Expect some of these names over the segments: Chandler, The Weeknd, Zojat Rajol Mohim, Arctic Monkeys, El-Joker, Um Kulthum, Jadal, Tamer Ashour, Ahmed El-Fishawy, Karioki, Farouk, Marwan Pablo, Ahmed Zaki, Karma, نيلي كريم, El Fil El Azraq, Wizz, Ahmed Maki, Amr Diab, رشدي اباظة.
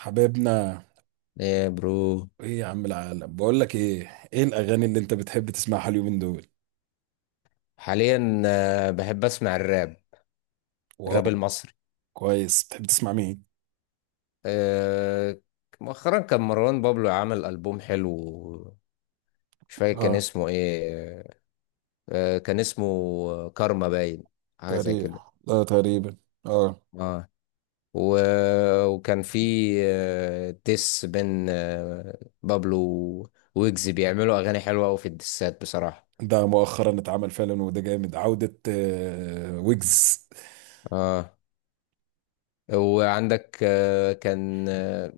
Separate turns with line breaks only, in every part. حبايبنا،
ايه برو.
ايه يا عم؟ العالم بقول لك ايه؟ ايه الاغاني اللي انت بتحب تسمعها اليومين دول؟
حاليا، بحب اسمع الراب. الراب
واو.
المصري.
كويس، بتحب تسمع مين؟
آه، مؤخرا كان مروان بابلو عمل ألبوم حلو. مش فاكر كان
اه
اسمه ايه. كان اسمه كارما باين، حاجة زي
تقريبا.
كده.
اه تقريبا. اه،
اه. و... وكان في ديس بين بابلو ويجز بيعملوا أغاني حلوة أوي في الديسات بصراحة.
ده مؤخرا اتعمل فعلا، وده جامد عودة ويجز.
اه. وعندك كان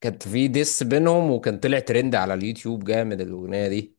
كانت في ديس بينهم، وكان طلع ترند على اليوتيوب جامد الاغنيه دي.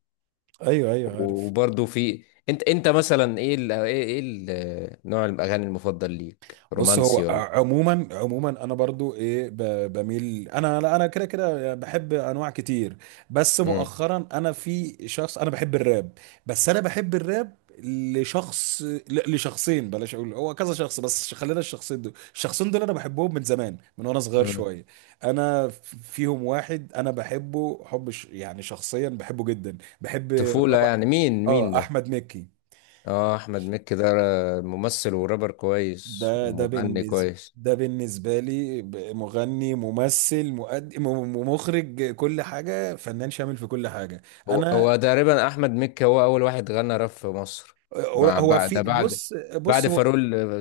ايوه ايوه عارف.
وبرضه في، انت مثلا، ايه ال... ايه ايه ال... نوع الاغاني المفضل ليك،
بص،
رومانسي
هو
ولا ايه؟
عموما عموما انا برضو ايه، بميل. انا لا، انا كده كده بحب انواع كتير. بس
امم
مؤخرا انا في شخص، انا بحب الراب. بس انا بحب الراب لشخص، لشخصين. بلاش اقول هو كذا شخص، بس خلينا الشخصين دول. الشخصين دول انا بحبهم من زمان، من وانا صغير
امم
شويه. انا فيهم واحد انا بحبه حب، يعني شخصيا بحبه جدا، بحب
طفوله
الرابر.
يعني، مين
اه،
ده؟
احمد مكي.
اه، احمد مكي ده ممثل ورابر كويس
ده
ومغني
بالنسبة،
كويس.
ده بالنسبة لي مغني، ممثل، مؤدي، مخرج، كل حاجة، فنان شامل في كل حاجة.
هو
أنا.
هو تقريبا احمد مكي هو اول واحد غنى راب في مصر، مع
هو
بعد ده،
في
بعد
بص بص
بعد
هو
فاروق.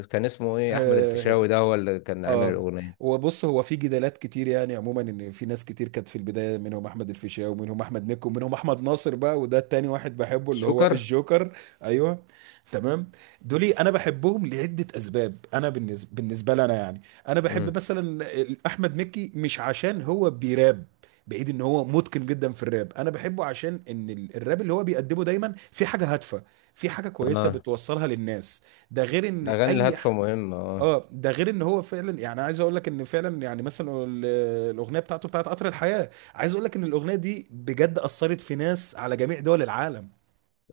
كان اسمه ايه، احمد
آه.
الفيشاوي ده هو اللي كان عامل
اه،
الاغنيه.
وبص، هو في جدالات كتير يعني، عموما ان في ناس كتير كانت في البدايه، منهم احمد الفيشاوي ومنهم احمد مكي ومنهم احمد ناصر بقى، وده التاني واحد بحبه اللي هو
شكر.
الجوكر. ايوه. تمام. دولي انا بحبهم لعده اسباب، انا بالنسبه لنا يعني. انا بحب
امم.
مثلا احمد مكي، مش عشان هو بيراب، بعيد ان هو متقن جدا في الراب، انا بحبه عشان ان الراب اللي هو بيقدمه دايما في حاجه هادفه، في حاجه كويسه
اه،
بتوصلها للناس. ده غير ان
الأغاني
اي،
الهادفة مهمة، اه.
اه، ده غير ان هو فعلا يعني، عايز اقول لك ان فعلا يعني مثلا الاغنيه بتاعته، بتاعت قطر الحياه، عايز اقول لك ان الاغنيه دي بجد اثرت في ناس على جميع دول العالم.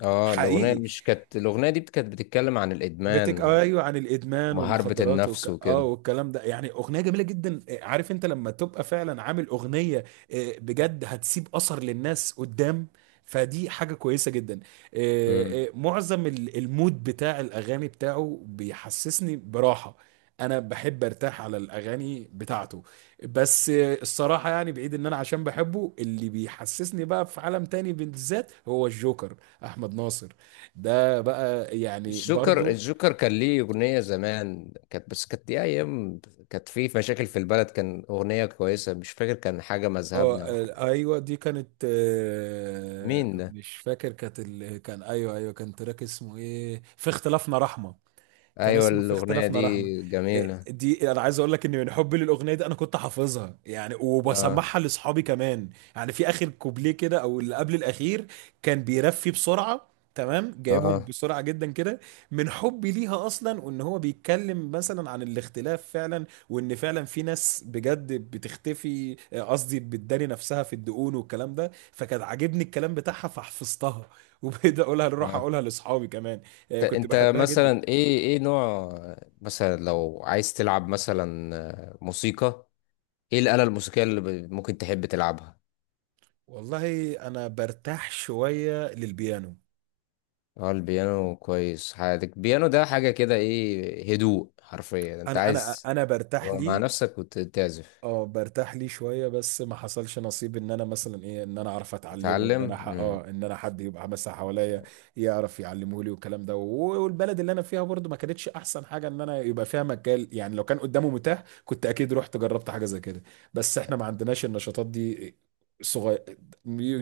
اه، الأغنية
حقيقي.
مش كانت، الأغنية دي كانت بتتكلم عن الإدمان
ايوه، عن الادمان
ومحاربة
والمخدرات
النفس
اه،
وكده.
والكلام ده، يعني اغنيه جميله جدا. عارف انت لما تبقى فعلا عامل اغنيه، بجد هتسيب اثر للناس قدام، فدي حاجه كويسه جدا.
مم.
معظم المود بتاع الاغاني بتاعه بيحسسني براحه. انا بحب ارتاح على الاغاني بتاعته. بس الصراحه يعني، بعيد ان انا عشان بحبه، اللي بيحسسني بقى في عالم تاني بالذات هو الجوكر، احمد ناصر. ده بقى يعني
الجوكر
برضو.
الجوكر كان ليه أغنية زمان، كانت بس كانت دي أيام كانت في مشاكل في البلد. كان أغنية كويسة، مش فاكر، كان حاجة
اه،
مذهبنا أو حاجة.
ايوه دي كانت،
مين ده؟
مش فاكر، كانت كان، ايوه ايوه، كان تراك اسمه ايه، في اختلافنا رحمة. كان
أيوة،
اسمه في
الأغنية
اختلافنا
دي
رحمه. إيه،
جميلة.
دي انا عايز اقول لك ان من حبي للاغنيه دي انا كنت حافظها يعني،
اه،
وبسمعها لاصحابي كمان. يعني في اخر كوبليه كده او اللي قبل الاخير كان بيرفي بسرعه، تمام جايبهم
اه،
بسرعه جدا كده، من حبي ليها اصلا، وان هو بيتكلم مثلا عن الاختلاف فعلا، وان فعلا في ناس بجد بتختفي، قصدي بتداري نفسها في الدقون والكلام ده، فكان عاجبني الكلام بتاعها فحفظتها وبقيت اقولها، اروح
اه.
اقولها لاصحابي كمان. كنت
انت
بحبها جدا.
مثلا ايه نوع، مثلا لو عايز تلعب مثلا موسيقى، ايه الآلة الموسيقية اللي ممكن تحب تلعبها؟
والله انا برتاح شويه للبيانو.
اه، البيانو كويس. حياتك البيانو ده حاجة كده، ايه، هدوء حرفيا، انت
انا انا
عايز
انا برتاح
تبقى مع
ليه.
نفسك وتعزف.
اه برتاح ليه شويه، بس ما حصلش نصيب ان انا مثلا ايه، ان انا اعرف اتعلمه، ان انا
تتعلم.
اه، ان انا حد يبقى مثلا حواليا يعرف يعلمه لي والكلام ده، والبلد اللي انا فيها برضو ما كانتش احسن حاجه، ان انا يبقى فيها مجال يعني. لو كان قدامه متاح كنت اكيد رحت جربت حاجه زي كده، بس احنا ما عندناش النشاطات دي. صغير.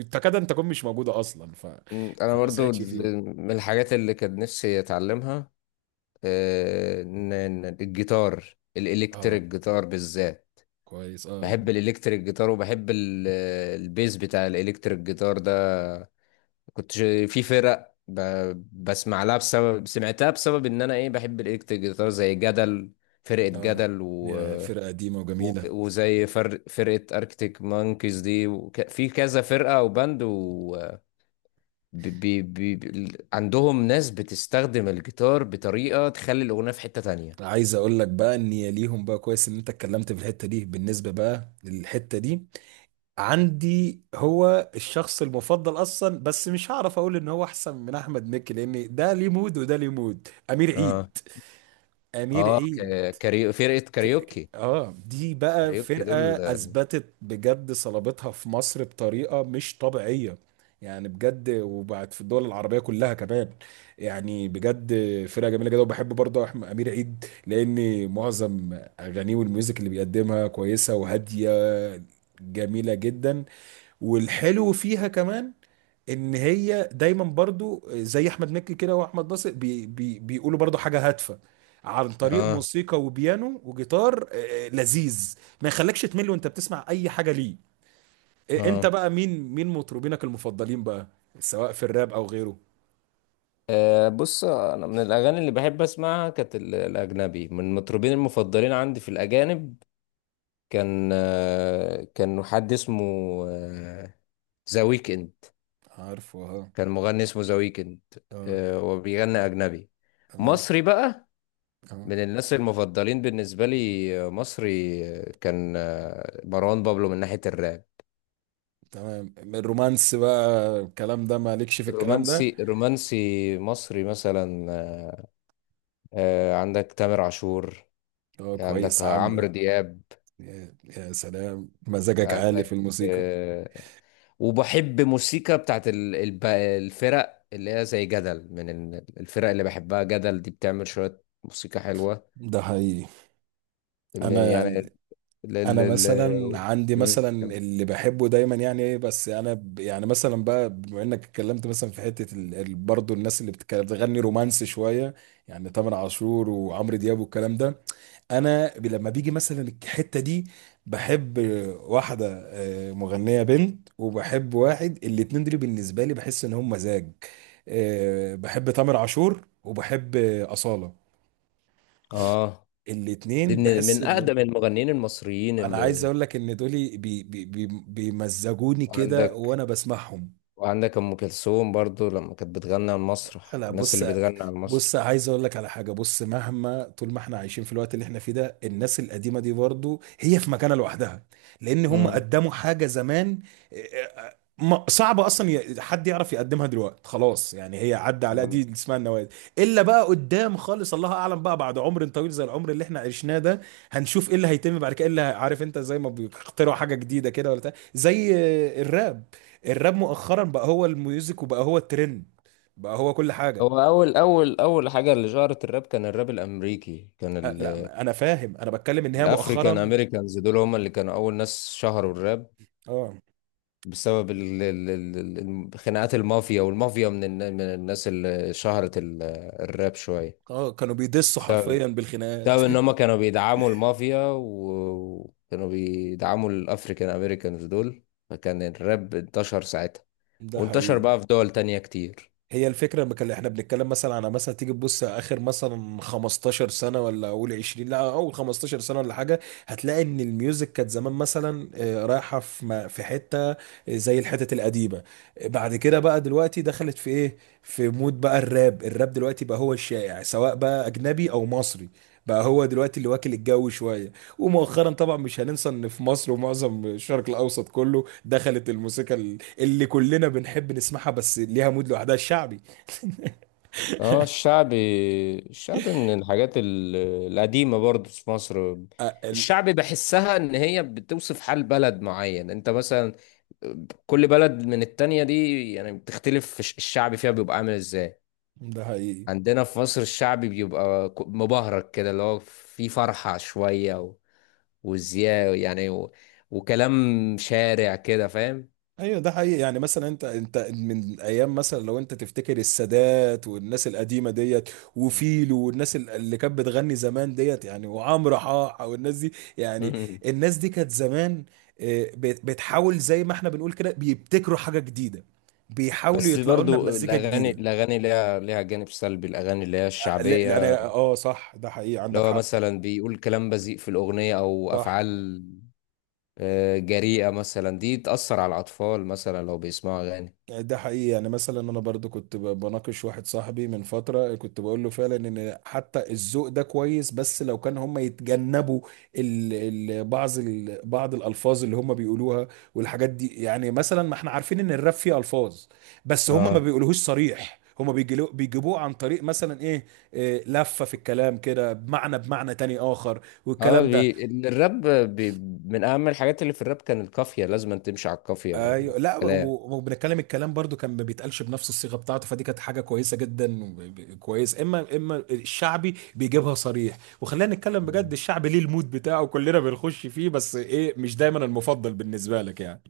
تكاد ان تكون مش موجوده اصلا،
انا
فما
برضو،
ساعدش فيها.
من الحاجات اللي كان نفسي اتعلمها، آه، إن- إن الجيتار
اه
الالكتريك جيتار بالذات.
كويس. اه،
بحب الالكتريك جيتار، وبحب البيز بتاع الالكتريك جيتار ده. كنت ش- في فرق بسمع لها، بسبب سمعتها، بسبب ان انا ايه بحب الالكتريك جيتار زي جدل، فرقة
اه،
جدل،
يا فرقة قديمة وجميلة.
وزي فرقة اركتيك مانكيز دي، في كذا فرقة او باند، عندهم ناس بتستخدم الجيتار بطريقة تخلي الاغنية في حتة تانية.
عايز اقول لك بقى ان يا ليهم بقى، كويس ان انت اتكلمت في الحتة دي، بالنسبة بقى للحتة دي عندي هو الشخص المفضل اصلا، بس مش هعرف اقول ان هو احسن من احمد مكي، لان ده ليه مود وده ليه مود. امير
اه،
عيد. امير
اه.
عيد.
فرقة كاريوكي،
اه، دي بقى
كاريوكي
فرقة
دول.
اثبتت بجد صلابتها في مصر بطريقة مش طبيعية، يعني بجد، وبعد في الدول العربية كلها كمان، يعني بجد. فرقة جميلة جدا. وبحب برضه أحمد أمير عيد، لأن معظم أغانيه والميوزك اللي بيقدمها كويسة وهادية، جميلة جدا. والحلو فيها كمان، ان هي دايما برضو زي احمد مكي كده واحمد ناصر، بي بي بيقولوا برضو حاجه هادفه، عن طريق
اه،
موسيقى وبيانو وجيتار لذيذ، ما يخليكش تمل وانت بتسمع اي حاجه ليه. انت
اه.
بقى مين مين مطربينك المفضلين بقى، سواء في الراب او غيره؟
بص، انا من الاغاني اللي بحب اسمعها كانت الاجنبي، من المطربين المفضلين عندي في الاجانب كان، كان حد اسمه آه، ذا ويكند.
عارفه، اه.
كان مغني اسمه ذا ويكند،
اه
أه، وبيغني اجنبي.
تمام.
مصري بقى
اه
من الناس المفضلين بالنسبه لي، مصري، كان مروان بابلو من ناحيه الراب.
تمام الرومانس بقى، الكلام ده مالكش في الكلام ده.
رومانسي، رومانسي مصري مثلا، عندك تامر عاشور،
اه
عندك
كويس يا
عمرو
عم.
دياب،
يا يا سلام، مزاجك عالي في
عندك،
الموسيقى.
وبحب موسيقى بتاعت الفرق اللي هي زي جدل، من الفرق اللي بحبها، جدل دي بتعمل شوية موسيقى حلوة،
ده حقيقي. انا
يعني ال
انا
ال
مثلا
ال
عندي
مم.
مثلا
كم-
اللي بحبه دايما يعني ايه، بس انا يعني مثلا بقى، بما انك اتكلمت مثلا في حته برضه الناس اللي بتغني رومانسي شويه، يعني تامر عاشور وعمرو دياب والكلام ده، انا لما بيجي مثلا الحته دي بحب واحده، مغنيه بنت، وبحب واحد. الاتنين دول بالنسبه لي بحس ان هم مزاج. بحب تامر عاشور وبحب اصاله.
اه، دي
الاتنين
من
بحس
من
ان،
أقدم المغنيين المصريين
انا عايز
اللي،
اقول لك ان دول بي بي بي بيمزجوني كده
وعندك
وانا بسمعهم.
وعندك أم كلثوم برضو لما كانت بتغني على المسرح،
لا
الناس
بص،
اللي بتغني على المسرح.
بص عايز اقول لك على حاجه. بص، مهما طول ما احنا عايشين في الوقت اللي احنا فيه ده، الناس القديمه دي برضو هي في مكانه لوحدها، لان هم
مم.
قدموا حاجه زمان، صعب اصلا حد يعرف يقدمها دلوقتي، خلاص يعني هي عدى على
تمام.
دي، اسمها النوادي. الا بقى قدام خالص الله اعلم، بقى بعد عمر طويل زي العمر اللي احنا عشناه ده هنشوف ايه اللي هيتم بعد كده، إيه اللي عارف انت زي ما بيخترعوا حاجه جديده كده ولا بتاع، زي الراب. الراب مؤخرا بقى هو الميوزك، وبقى هو الترند، بقى هو كل حاجه.
هو أول حاجة اللي شهرت الراب كان الراب الأمريكي، كان
أه لا، انا فاهم، انا بتكلم ان هي
الافريكان
مؤخرا.
امريكانز دول هم اللي كانوا اول ناس شهروا الراب،
اه،
بسبب خناقات المافيا، والمافيا من من الناس اللي شهرت الراب شويه،
اه كانوا بيدسوا
بسبب
حرفيا بالخناقات.
بسبب ان هم كانوا بيدعموا المافيا، وكانوا بيدعموا الافريكان امريكانز دول، فكان الراب انتشر ساعتها
ده
وانتشر
حقيقي.
بقى في دول تانية كتير.
هي الفكرة اللي احنا بنتكلم مثلا على، مثلا تيجي تبص اخر مثلا 15 سنة ولا اول 20، لا اول 15 سنة ولا حاجة، هتلاقي ان الميوزك كانت زمان مثلا رايحة في في حتة زي الحتت القديمة. بعد كده بقى دلوقتي دخلت في ايه، في مود بقى الراب. الراب دلوقتي بقى هو الشائع سواء بقى اجنبي او مصري، بقى هو دلوقتي اللي واكل الجو شوية. ومؤخرا طبعا مش هننسى ان في مصر ومعظم الشرق الاوسط كله دخلت الموسيقى اللي كلنا بنحب نسمعها، بس ليها مود لوحدها، الشعبي.
اه، الشعبي. الشعبي من الحاجات القديمة برضو في مصر.
آه، ال-
الشعبي بحسها ان هي بتوصف حال بلد معين. انت مثلا كل بلد من التانية دي يعني بتختلف، في الشعبي فيها بيبقى عامل ازاي.
ده حقيقي.
عندنا في مصر الشعبي بيبقى مبهرج كده، اللي هو فيه فرحة شوية وزياء يعني، وكلام شارع كده، فاهم؟
ايوه ده حقيقي، يعني مثلا انت انت من ايام مثلا لو انت تفتكر السادات والناس القديمه ديت، وفيلو والناس اللي كانت بتغني زمان ديت يعني، وعمرو حاحه والناس دي يعني،
مم.
الناس دي كانت زمان، بتحاول زي ما احنا بنقول كده، بيبتكروا حاجه جديده، بيحاولوا
بس
يطلعوا لنا
برضو
بمزيكا
الأغاني
جديده.
الأغاني ليها جانب سلبي. الأغاني اللي هي
لا لا،
الشعبية،
انا اه صح، ده حقيقي،
اللي
عندك
هو
حق.
مثلا بيقول كلام بذيء في الأغنية أو
صح
أفعال جريئة مثلا، دي تأثر على الأطفال مثلا لو بيسمعوا أغاني.
يعني، ده حقيقي، يعني مثلا انا برضو كنت بناقش واحد صاحبي من فترة، كنت بقول له فعلا ان حتى الذوق ده كويس، بس لو كان هم يتجنبوا ال ال بعض بعض الالفاظ اللي هم بيقولوها والحاجات دي. يعني مثلا ما احنا عارفين ان الراب فيه الفاظ، بس هم ما
اه،
بيقولوهوش صريح، هم بيجيبوه عن طريق مثلا ايه، إيه لفة في الكلام كده، بمعنى بمعنى تاني اخر
اه،
والكلام ده.
الراب بي... من أهم الحاجات اللي في الراب كان القافية، لازم أن تمشي على القافية بقى
ايوه، لا
الكلام.
وبنتكلم الكلام برضو كان ما بيتقالش بنفس الصيغه بتاعته، فدي كانت حاجه كويسه جدا كويس. اما الشعبي بيجيبها صريح، وخلينا نتكلم بجد،
مم.
الشعبي ليه المود بتاعه كلنا بنخش فيه، بس ايه مش دايما المفضل بالنسبه لك يعني.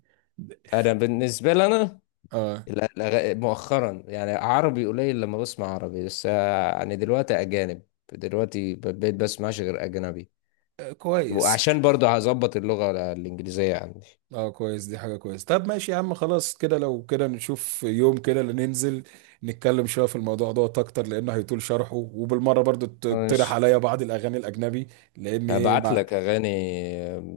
أنا بالنسبة لي، أنا
اه
مؤخرا يعني عربي قليل، لما بسمع عربي بس، يعني دلوقتي أجانب، دلوقتي بقيت بسمعش غير أجنبي،
كويس.
وعشان برضه هظبط اللغة الإنجليزية عندي.
اه كويس، دي حاجة كويس. طب ماشي يا عم، خلاص كده. لو كده نشوف يوم كده اللي ننزل نتكلم شوية في الموضوع دوت اكتر، لانه هيطول شرحه، وبالمرة برضو تقترح
ماشي،
عليا بعض الاغاني الاجنبي، لان ايه
ابعت
مع.
لك اغاني.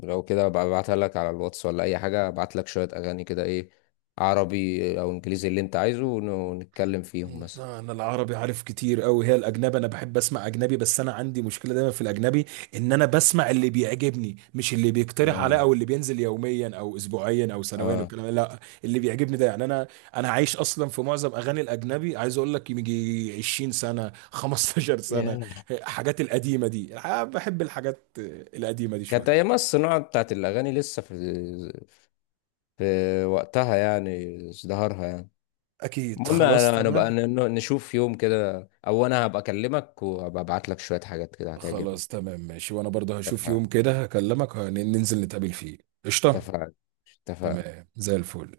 لو كده أبقى ابعتها لك على الواتس ولا اي حاجه، ابعت لك شويه اغاني كده، ايه، عربي او انجليزي اللي انت عايزه، ونتكلم فيهم مثلا.
لا، انا العربي عارف كتير قوي، هي الاجنبي. انا بحب اسمع اجنبي، بس انا عندي مشكله دايما في الاجنبي، ان انا بسمع اللي بيعجبني، مش اللي بيقترح عليا
آه.
او اللي بينزل يوميا او اسبوعيا او سنويا
اه،
والكلام ده. لا اللي بيعجبني ده، يعني انا، انا عايش اصلا في معظم اغاني الاجنبي. عايز اقول لك يجي 20 سنه 15
ياه،
سنه، الحاجات القديمه دي، بحب الحاجات القديمه دي
كانت
شويه.
ايام الصناعه بتاعت الاغاني لسه في وقتها يعني، ازدهارها يعني.
اكيد
المهم،
خلاص
انا نبقى
تمام.
نشوف يوم كده، او انا هبقى اكلمك وهبقى ابعت لك شويه حاجات كده
خلاص
هتعجبك.
تمام ماشي، وانا برضه هشوف يوم
اتفقنا،
كده هكلمك، ننزل نتقابل فيه. قشطه.
اتفقنا، اتفقنا.
تمام زي الفل.